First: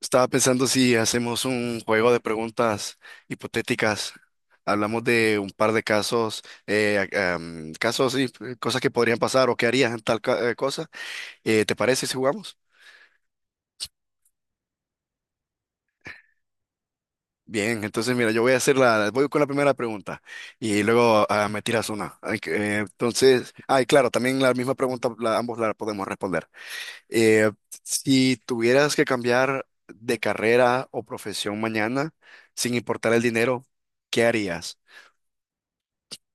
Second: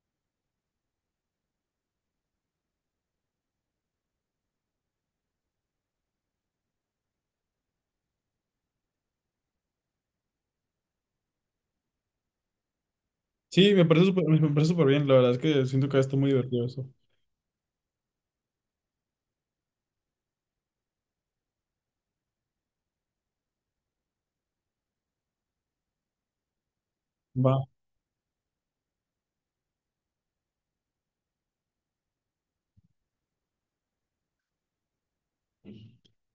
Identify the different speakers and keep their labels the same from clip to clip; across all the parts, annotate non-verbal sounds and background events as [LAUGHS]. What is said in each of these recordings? Speaker 1: Estaba pensando si hacemos un juego de preguntas hipotéticas. Hablamos de un par de casos, casos y cosas que podrían pasar o que harías en tal cosa. ¿te parece si jugamos?
Speaker 2: Sí, me parece súper bien. La verdad es que siento que está muy divertido eso.
Speaker 1: Bien, entonces mira, yo voy a hacer voy con la primera pregunta y luego me tiras una. Ay, que, entonces, ay, claro, también la misma pregunta, ambos la podemos responder. Eh,
Speaker 2: Va.
Speaker 1: si tuvieras que cambiar de carrera o profesión mañana, sin importar el dinero, ¿qué harías?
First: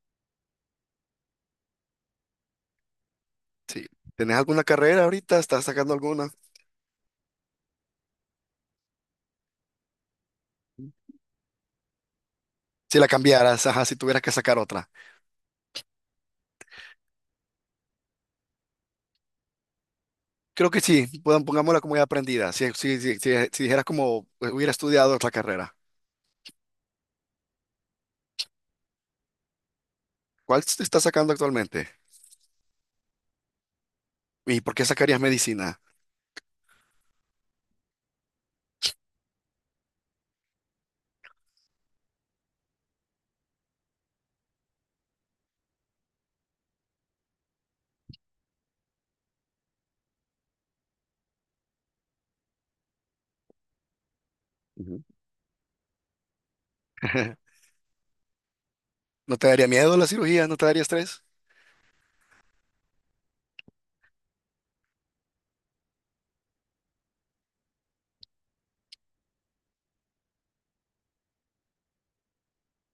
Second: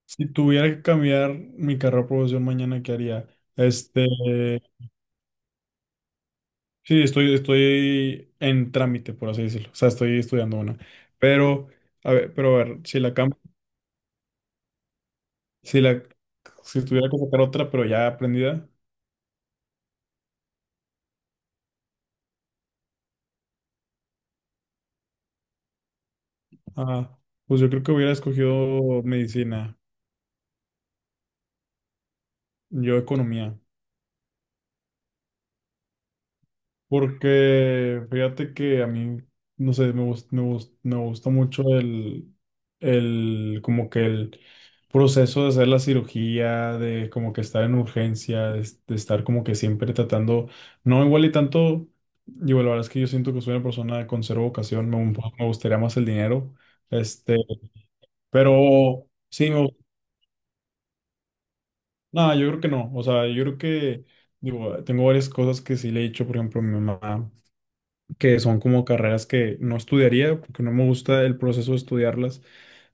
Speaker 2: Si tuviera que cambiar mi carrera profesión mañana, ¿qué haría?
Speaker 1: Sí.
Speaker 2: Este,
Speaker 1: ¿Tenés alguna carrera ahorita? ¿Estás sacando alguna?
Speaker 2: sí, estoy en trámite, por así decirlo. O sea, estoy estudiando una. Pero, pero a ver,
Speaker 1: Si
Speaker 2: si
Speaker 1: la
Speaker 2: la cambio,
Speaker 1: cambiaras, ajá, si tuvieras que sacar otra.
Speaker 2: si la, si tuviera que sacar otra, pero ya aprendida,
Speaker 1: Creo que sí, pongámosla como ya aprendida. Si dijeras como hubiera estudiado otra carrera,
Speaker 2: ah, pues yo creo que hubiera escogido medicina,
Speaker 1: ¿cuál te estás sacando actualmente?
Speaker 2: yo economía.
Speaker 1: ¿Y por qué sacarías medicina?
Speaker 2: Porque fíjate que a mí, no sé, me gusta mucho el, como que el proceso de hacer la cirugía, de como que estar en urgencia, de estar como que siempre tratando, no igual y tanto, digo, la verdad es que yo siento que soy una persona con cero vocación,
Speaker 1: Ujú.
Speaker 2: me gustaría más el dinero, este,
Speaker 1: [LAUGHS]
Speaker 2: pero
Speaker 1: ¿No te
Speaker 2: sí,
Speaker 1: daría miedo la cirugía? ¿No te daría estrés?
Speaker 2: no, yo creo que no, o sea, yo creo que, digo, tengo varias cosas que sí le he dicho, por ejemplo, a mi mamá, que son como carreras que no estudiaría porque no me gusta el proceso de estudiarlas,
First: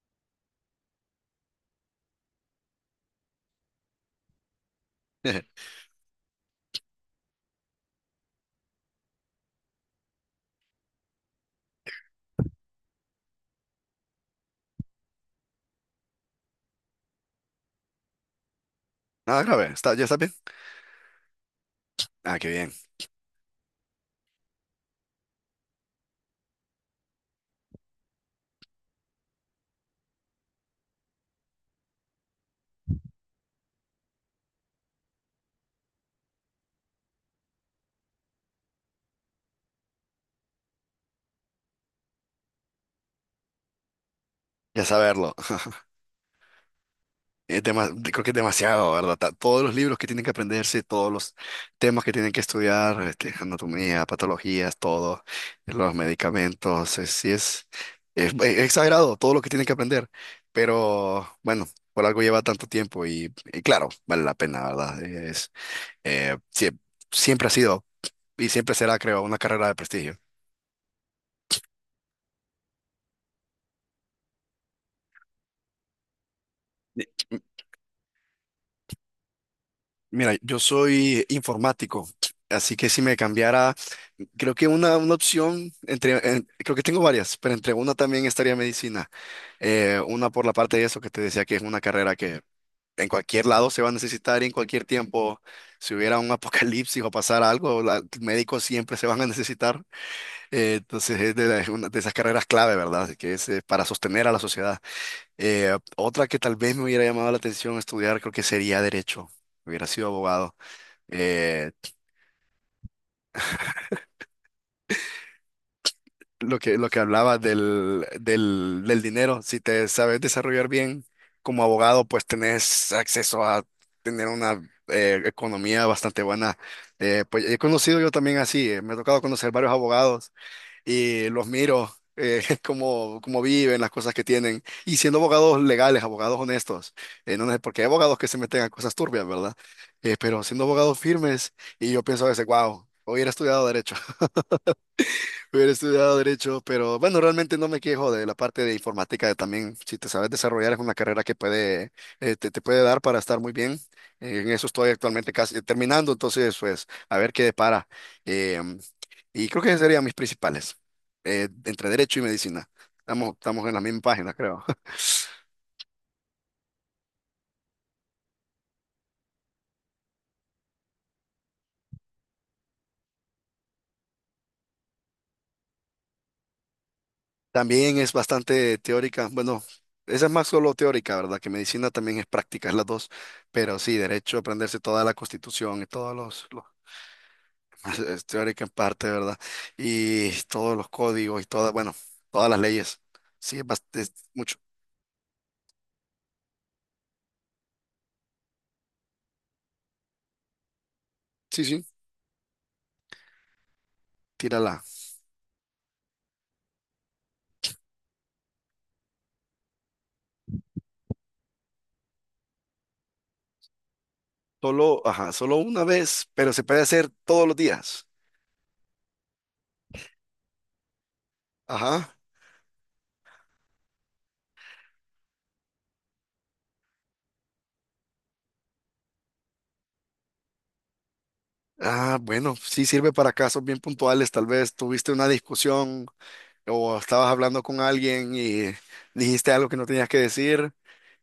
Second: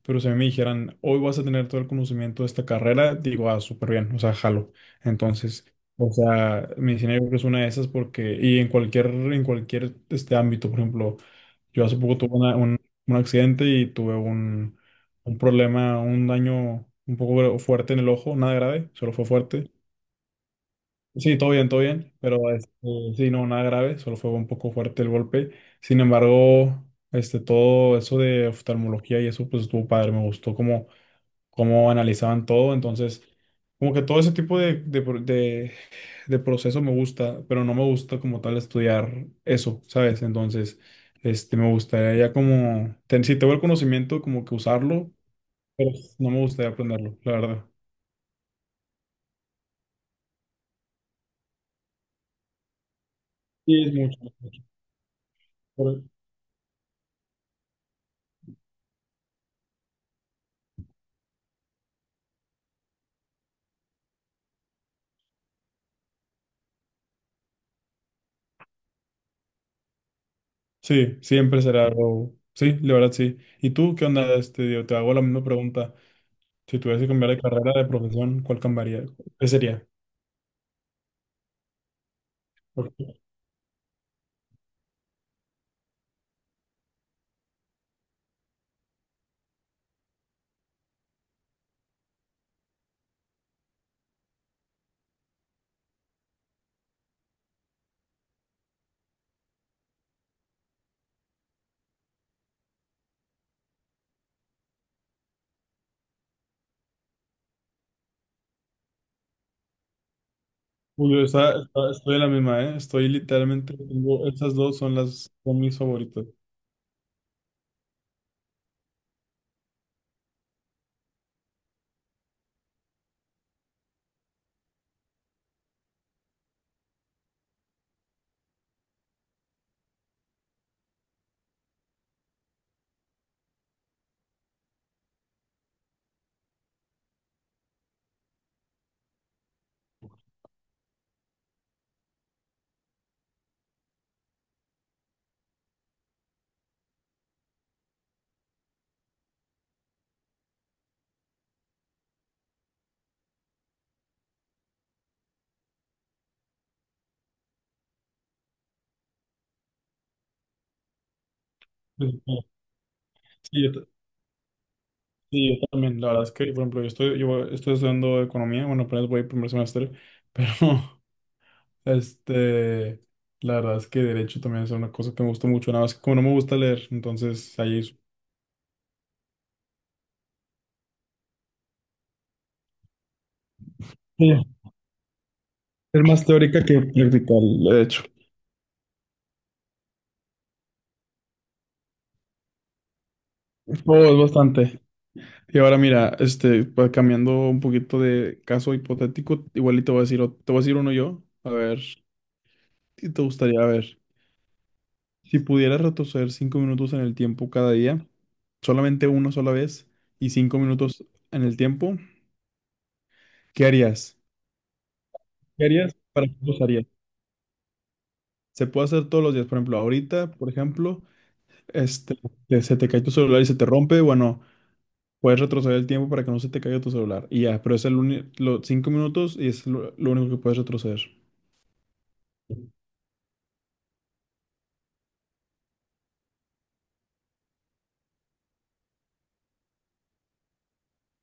Speaker 2: pero si a mí me dijeran, hoy vas a tener todo el conocimiento de esta carrera, digo, ah, súper bien, o sea, jalo. Entonces,
Speaker 1: [LAUGHS]
Speaker 2: o sea, medicina yo creo que es una de esas porque, y en cualquier ámbito, por ejemplo, yo hace poco tuve un accidente y tuve un problema, un daño un poco fuerte en el ojo, nada grave, solo fue
Speaker 1: Nada grave,
Speaker 2: fuerte.
Speaker 1: ¿está, ya está bien?
Speaker 2: Sí, todo bien,
Speaker 1: Ah, qué
Speaker 2: pero
Speaker 1: bien,
Speaker 2: sí, no, nada grave, solo fue un poco fuerte el golpe. Sin embargo, todo eso de oftalmología y eso, pues estuvo padre, me gustó cómo analizaban todo, entonces, como que todo ese tipo de proceso me gusta, pero no me gusta como tal estudiar eso, ¿sabes? Entonces, me gustaría ya como, ten- si tengo el conocimiento, como que
Speaker 1: ya
Speaker 2: usarlo,
Speaker 1: saberlo.
Speaker 2: pero no me gustaría aprenderlo, la verdad.
Speaker 1: Creo que es demasiado, ¿verdad? Todos los libros que tienen que aprenderse, todos los temas que tienen que estudiar, este,
Speaker 2: Sí, es
Speaker 1: anatomía,
Speaker 2: mucho.
Speaker 1: patologías, todo, los medicamentos, sí es, es exagerado todo lo que tienen que aprender, pero bueno, por algo lleva tanto tiempo y claro, vale la pena, ¿verdad? Es, eh, sie- siempre ha sido y siempre será, creo, una carrera de prestigio.
Speaker 2: Sí, siempre será Row. Sí, la verdad sí. ¿Y tú qué onda? Digo, te hago la misma pregunta. Si tuvieras que cambiar de carrera, de profesión, ¿cuál cambiaría? ¿Qué sería?
Speaker 1: Mira, yo soy informático, así que si
Speaker 2: Porque,
Speaker 1: me cambiara, creo que una opción, creo que tengo varias, pero entre una también estaría medicina. Una por la parte de eso que te decía que es una carrera que en cualquier lado se va a necesitar y en cualquier tiempo, si hubiera un [LAUGHS] apocalipsis o pasara algo, médicos siempre se van a necesitar. Entonces es es una de esas carreras clave, ¿verdad? Así que es para sostener a la sociedad. Otra que tal vez me hubiera llamado la atención estudiar, creo que sería derecho. Hubiera sido abogado.
Speaker 2: uy, yo
Speaker 1: Eh,
Speaker 2: estoy en la misma, ¿eh? Estoy literalmente, tengo- estas dos son las, son mis favoritas.
Speaker 1: lo que hablaba del dinero, si te sabes desarrollar bien como abogado, pues tenés acceso a tener una economía bastante buena. Pues he conocido yo también así, me ha tocado conocer varios abogados y los miro. [LAUGHS] Cómo viven, las cosas que tienen, y siendo abogados legales, abogados honestos, no, no, porque hay abogados que se meten a cosas turbias, ¿verdad? Pero siendo abogados firmes, y yo pienso a veces, wow, hoy hubiera estudiado derecho. Hubiera estudiado derecho, pero bueno, realmente no me quejo de la parte de informática. También, si te sabes desarrollar, es una carrera que puede, te puede dar para estar muy bien. En eso estoy actualmente casi terminando, entonces, pues, a ver qué depara. Em, y creo que esas serían mis principales, entre derecho
Speaker 2: Sí,
Speaker 1: y medicina.
Speaker 2: sí,
Speaker 1: Estamos en la misma página, creo. [LAUGHS]
Speaker 2: sí, yo también. La verdad es que, por ejemplo, yo estoy estudiando economía, bueno, apenas voy primer semestre, pero, [LAUGHS] este, la verdad es que derecho también es una cosa que me gusta mucho, nada más que como no me gusta leer, entonces ahí es.
Speaker 1: También es bastante teórica. Bueno, esa es más solo teórica, ¿verdad? Que medicina también es práctica, es las dos. Pero sí, derecho, aprenderse toda la constitución y
Speaker 2: Es
Speaker 1: todos
Speaker 2: más
Speaker 1: los
Speaker 2: teórica que practical, de hecho.
Speaker 1: [LAUGHS] teórica en parte, ¿verdad? Y todos los códigos y todas, bueno, todas las leyes. Sí, es
Speaker 2: Oh,
Speaker 1: bastante,
Speaker 2: es
Speaker 1: mucho.
Speaker 2: bastante. Y ahora mira, pa- cambiando un poquito de caso hipotético, igual y te voy a decir, ot- te voy a decir uno yo. A
Speaker 1: Sí,
Speaker 2: ver,
Speaker 1: sí,
Speaker 2: si te gustaría, a ver,
Speaker 1: tírala.
Speaker 2: si pudieras retroceder 5 minutos en el tiempo cada día, solamente una sola vez y 5 minutos en el tiempo, ¿qué harías?
Speaker 1: Solo, ajá, solo
Speaker 2: ¿Qué
Speaker 1: una
Speaker 2: harías? ¿Para
Speaker 1: vez,
Speaker 2: qué lo
Speaker 1: pero se puede
Speaker 2: usarías?
Speaker 1: hacer todos los días.
Speaker 2: Se puede hacer todos los días, por ejemplo, ahorita, por ejemplo,
Speaker 1: Ajá.
Speaker 2: este, que se te cae tu celular y se te rompe, bueno. Puedes retroceder el tiempo para que no se te caiga tu celular. Y ya, pero es el uni- los 5 minutos y es lo único que puedes retroceder.
Speaker 1: Ah, bueno, sí sirve para casos bien puntuales. Tal vez tuviste una discusión, o estabas hablando con alguien y dijiste algo que no tenías que decir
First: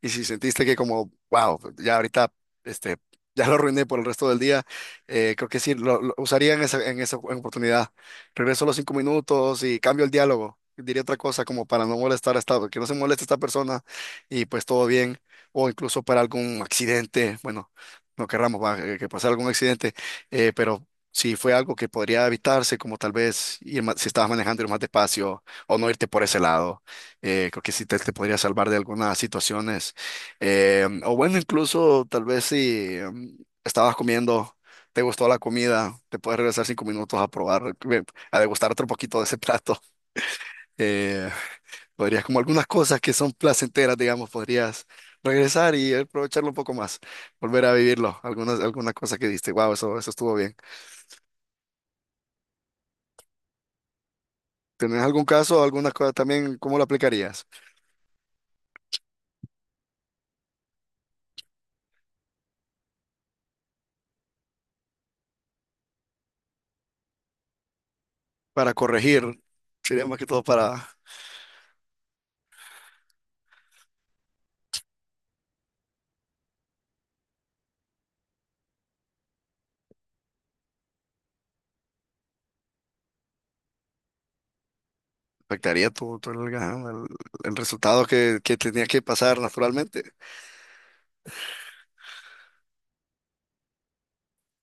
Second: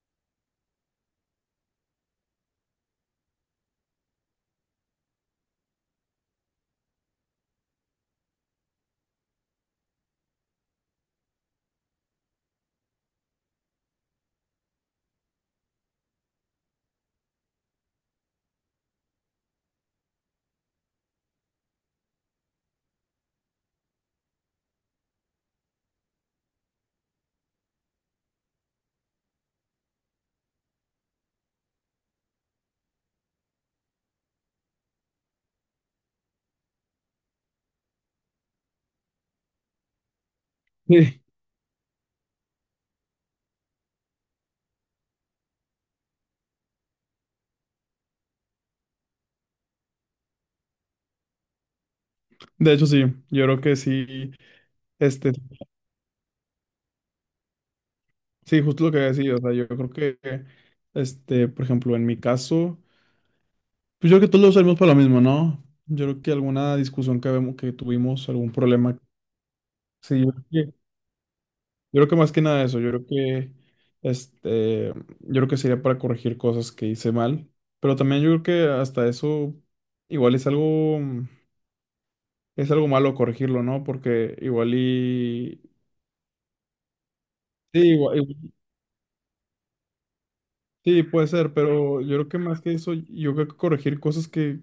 Speaker 1: y si sentiste que como, wow, ya ahorita, este, [LAUGHS] ya lo arruiné por el resto del día, creo que sí, lo usaría en en esa oportunidad. Regreso los 5 minutos y cambio el diálogo. Diría otra cosa como para no molestar a que no se moleste esta persona y pues todo bien, o incluso para algún accidente, bueno, no querramos va, que pase algún accidente, pero si fue algo que podría evitarse, como tal vez si estabas manejando ir más despacio o no irte por ese lado. Creo que sí te podría salvar de algunas situaciones. O bueno, incluso tal vez si em, estabas comiendo, te gustó la comida, te puedes regresar 5 minutos a probar, a degustar otro poquito de ese plato. [LAUGHS]
Speaker 2: [LAUGHS] Sí.
Speaker 1: Eh, podrías, como algunas cosas que son placenteras, digamos, podrías regresar y aprovecharlo un poco más, volver a vivirlo, algunas, alguna cosa que diste, wow, eso estuvo bien.
Speaker 2: De hecho, sí, yo creo que sí,
Speaker 1: ¿Tenés algún
Speaker 2: este,
Speaker 1: caso o alguna cosa también? ¿Cómo lo aplicarías?
Speaker 2: sí, justo lo que había decidido, o sea, yo creo que, por ejemplo, en mi caso, pues yo creo que todos lo usamos para lo mismo, ¿no? Yo creo que alguna discusión que, habemos- que tuvimos, algún
Speaker 1: Para
Speaker 2: problema,
Speaker 1: corregir, sería más
Speaker 2: sí,
Speaker 1: que todo
Speaker 2: yo
Speaker 1: para...
Speaker 2: creo que más que nada eso, yo creo que, este, yo creo que sería para corregir cosas que hice mal, pero también yo creo que hasta eso igual es algo malo corregirlo, ¿no? Porque igual y...
Speaker 1: Afectaría el
Speaker 2: Sí,
Speaker 1: resultado
Speaker 2: igual- igual-
Speaker 1: que tenía que pasar naturalmente.
Speaker 2: sí, puede ser, pero yo creo que más que eso, yo creo que corregir cosas que...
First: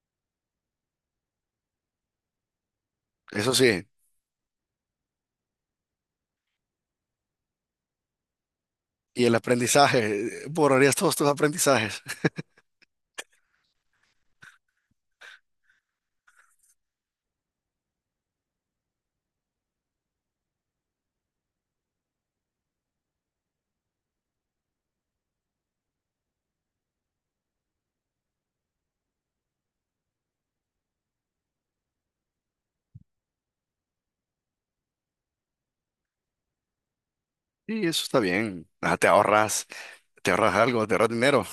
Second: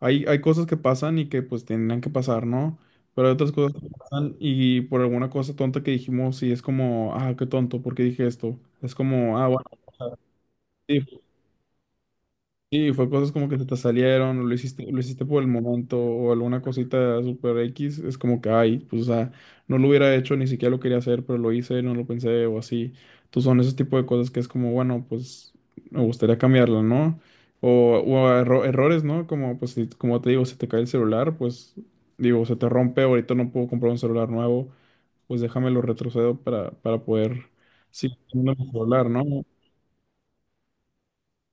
Speaker 2: Hay cosas que pasan y que pues tendrían que pasar, ¿no? Pero hay otras
Speaker 1: Eso
Speaker 2: cosas
Speaker 1: sí.
Speaker 2: que pasan y por alguna cosa tonta que dijimos, sí, es como, ah, qué tonto, ¿por qué dije esto? Es
Speaker 1: Y el
Speaker 2: como, ah, bueno,
Speaker 1: aprendizaje, borrarías todos tus aprendizajes. [LAUGHS]
Speaker 2: sí, fue cosas como que se te salieron, o lo hiciste por el momento, o alguna cosita super X, es como que, ay, pues, o sea, no lo hubiera hecho, ni siquiera lo quería hacer, pero lo hice, no lo pensé, o así. Entonces son esos tipos de cosas que es como, bueno, pues, me gustaría cambiarla, ¿no? O erro- errores, ¿no? Como, pues, si- como te digo, se te cae el celular, pues, digo, se te rompe, ahorita no puedo comprar un celular nuevo, pues déjamelo retrocedo para poder,
Speaker 1: Y eso
Speaker 2: sí,
Speaker 1: está
Speaker 2: tener
Speaker 1: bien.
Speaker 2: un
Speaker 1: Ah,
Speaker 2: celular, ¿no?
Speaker 1: te ahorras algo, te ahorras dinero.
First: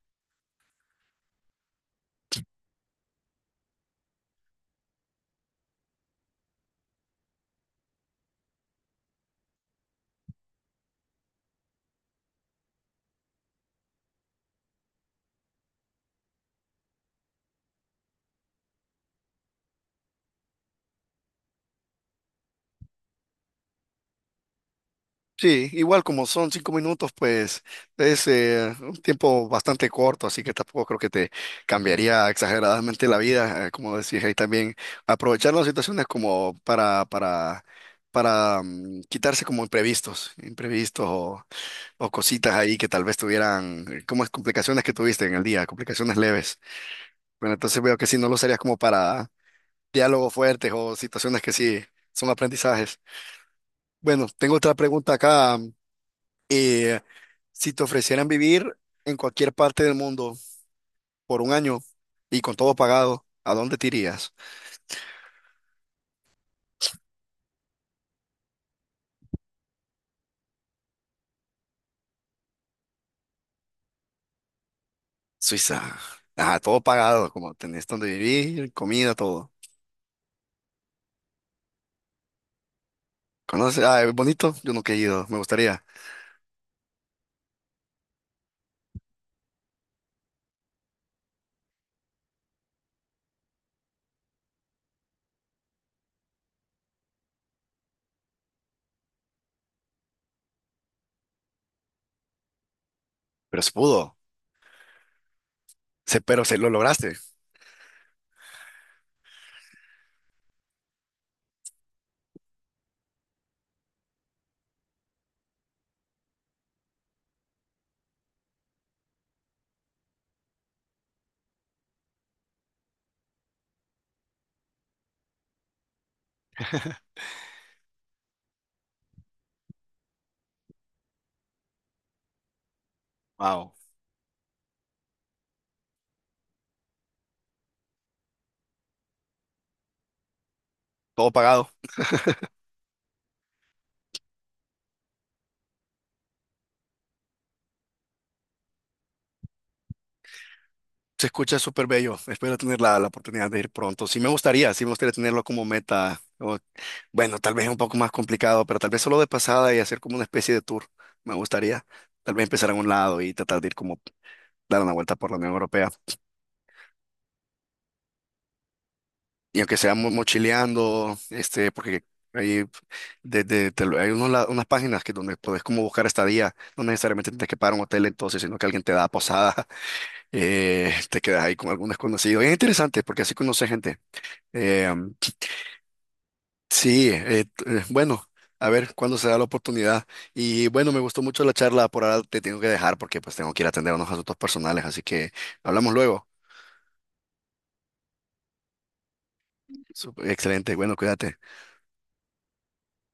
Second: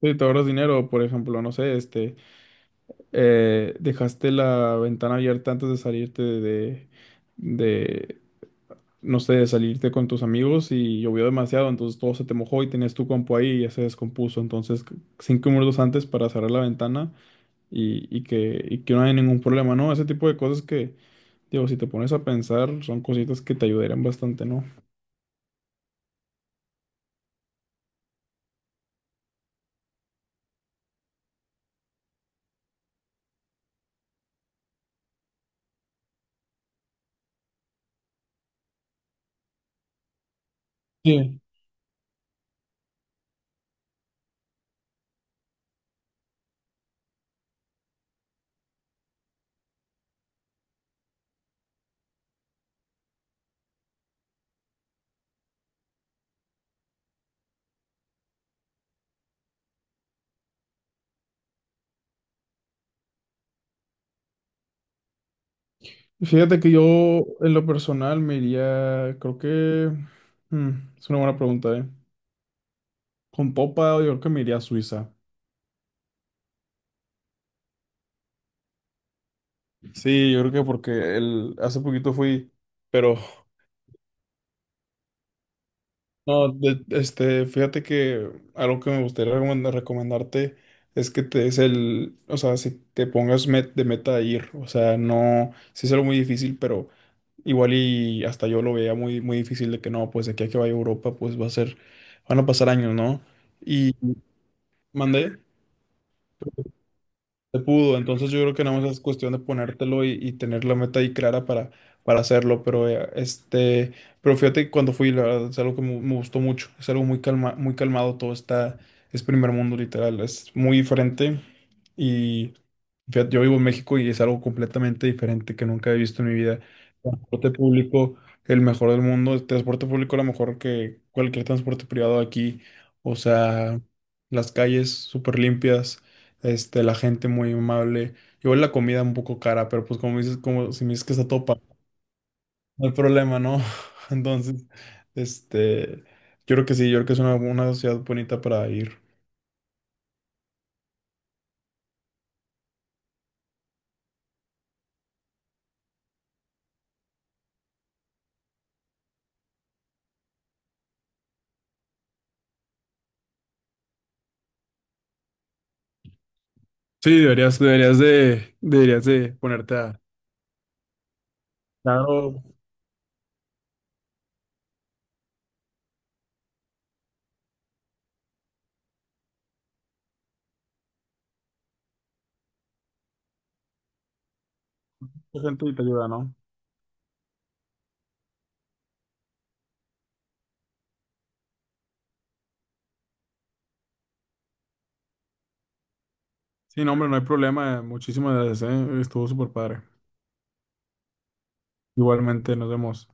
Speaker 2: Sí, te ahorras dinero, por ejemplo, no sé, este... dejaste la ventana abierta antes de salirte de, no sé, de salirte con tus amigos y llovió demasiado, entonces todo se te mojó y tenías tu compu ahí y ya se descompuso. Entonces, c- 5 minutos antes para cerrar la ventana y que no haya ningún problema, ¿no? Ese tipo de cosas que, digo, si te pones a pensar, son cositas que te ayudarían bastante, ¿no?
Speaker 1: Sí, igual como son 5 minutos, pues es un tiempo bastante corto, así que tampoco creo que te cambiaría exageradamente la vida, como decís ahí también, aprovechar las situaciones como para quitarse como imprevistos, imprevistos
Speaker 2: Sí.
Speaker 1: o cositas ahí que tal vez tuvieran, como es complicaciones que tuviste en el día, complicaciones leves. Bueno, entonces veo que sí, no lo usarías como para diálogos fuertes o situaciones que sí son aprendizajes. Bueno, tengo otra pregunta acá. Eh, si te ofrecieran vivir en cualquier parte del mundo por un año y con todo pagado, ¿a dónde te irías?
Speaker 2: Fíjate que yo, en lo personal, me iría, creo que, mm, es una buena pregunta, ¿eh? Con popa, yo creo que me iría a Suiza.
Speaker 1: Suiza. Ah, todo pagado, como tenés donde vivir, comida, todo.
Speaker 2: Sí, yo creo que porque el, hace poquito fui, pero
Speaker 1: ¿Conoces? Ah, es bonito. Yo nunca he ido, me gustaría.
Speaker 2: no, de- fíjate que algo que me gustaría recomendarte es que te des el, o sea, si te pongas met- de meta a ir, o sea, no, sí es algo muy difícil, pero igual y hasta yo lo veía muy, muy difícil de que no, pues de aquí a que vaya a Europa, pues va a ser, van a pasar años, ¿no?
Speaker 1: Pero se
Speaker 2: Y
Speaker 1: pudo.
Speaker 2: mandé.
Speaker 1: Se, pero se lo lograste.
Speaker 2: Se pudo, entonces yo creo que nada más es cuestión de ponértelo y tener la meta ahí clara para hacerlo, pero pero fíjate que cuando fui, la verdad, es algo que me gustó mucho, es algo muy calma, muy calmado, todo está, es primer mundo literal, es muy diferente y fíjate, yo vivo en México y es algo completamente diferente que nunca he visto en mi vida. Transporte público, el mejor del mundo, el transporte público a lo mejor que cualquier transporte privado aquí, o
Speaker 1: Wow.
Speaker 2: sea, las calles súper limpias, la gente muy amable. Igual la comida un poco cara, pero pues como dices, como si me dices que está
Speaker 1: Todo
Speaker 2: topa,
Speaker 1: pagado.
Speaker 2: no hay problema, ¿no? [LAUGHS] Entonces, este, yo creo que sí, yo creo que es una ciudad bonita para ir.
Speaker 1: Se escucha súper bello. Espero tener la oportunidad de ir pronto. Sí me gustaría tenerlo como meta. O- bueno, tal vez un poco más complicado, pero tal vez solo de pasada y hacer como una especie de tour. Me gustaría. Tal vez empezar en un lado y tratar de ir como dar una vuelta por la Unión Europea.
Speaker 2: Sí, deberías, deberías de
Speaker 1: Y
Speaker 2: ponerte
Speaker 1: aunque sea
Speaker 2: a...
Speaker 1: mochileando, este, porque
Speaker 2: Claro,
Speaker 1: hay, hay unas páginas que donde puedes como buscar estadía, no necesariamente tienes que pagar un hotel entonces, sino que alguien te da posada, [LAUGHS] te quedas ahí con algún desconocido. Y es interesante porque así conoces gente. Eh,
Speaker 2: mucha gente te ayuda, ¿no?
Speaker 1: bueno. A ver cuándo se da la oportunidad. Y bueno, me gustó mucho la charla. Por ahora te tengo que dejar porque pues tengo que ir a atender unos asuntos personales. Así que hablamos luego.
Speaker 2: Sí, no, hombre, no hay problema. Muchísimas gracias, ¿eh? Estuvo súper padre.
Speaker 1: Excelente. Bueno, cuídate.
Speaker 2: Igualmente, nos vemos.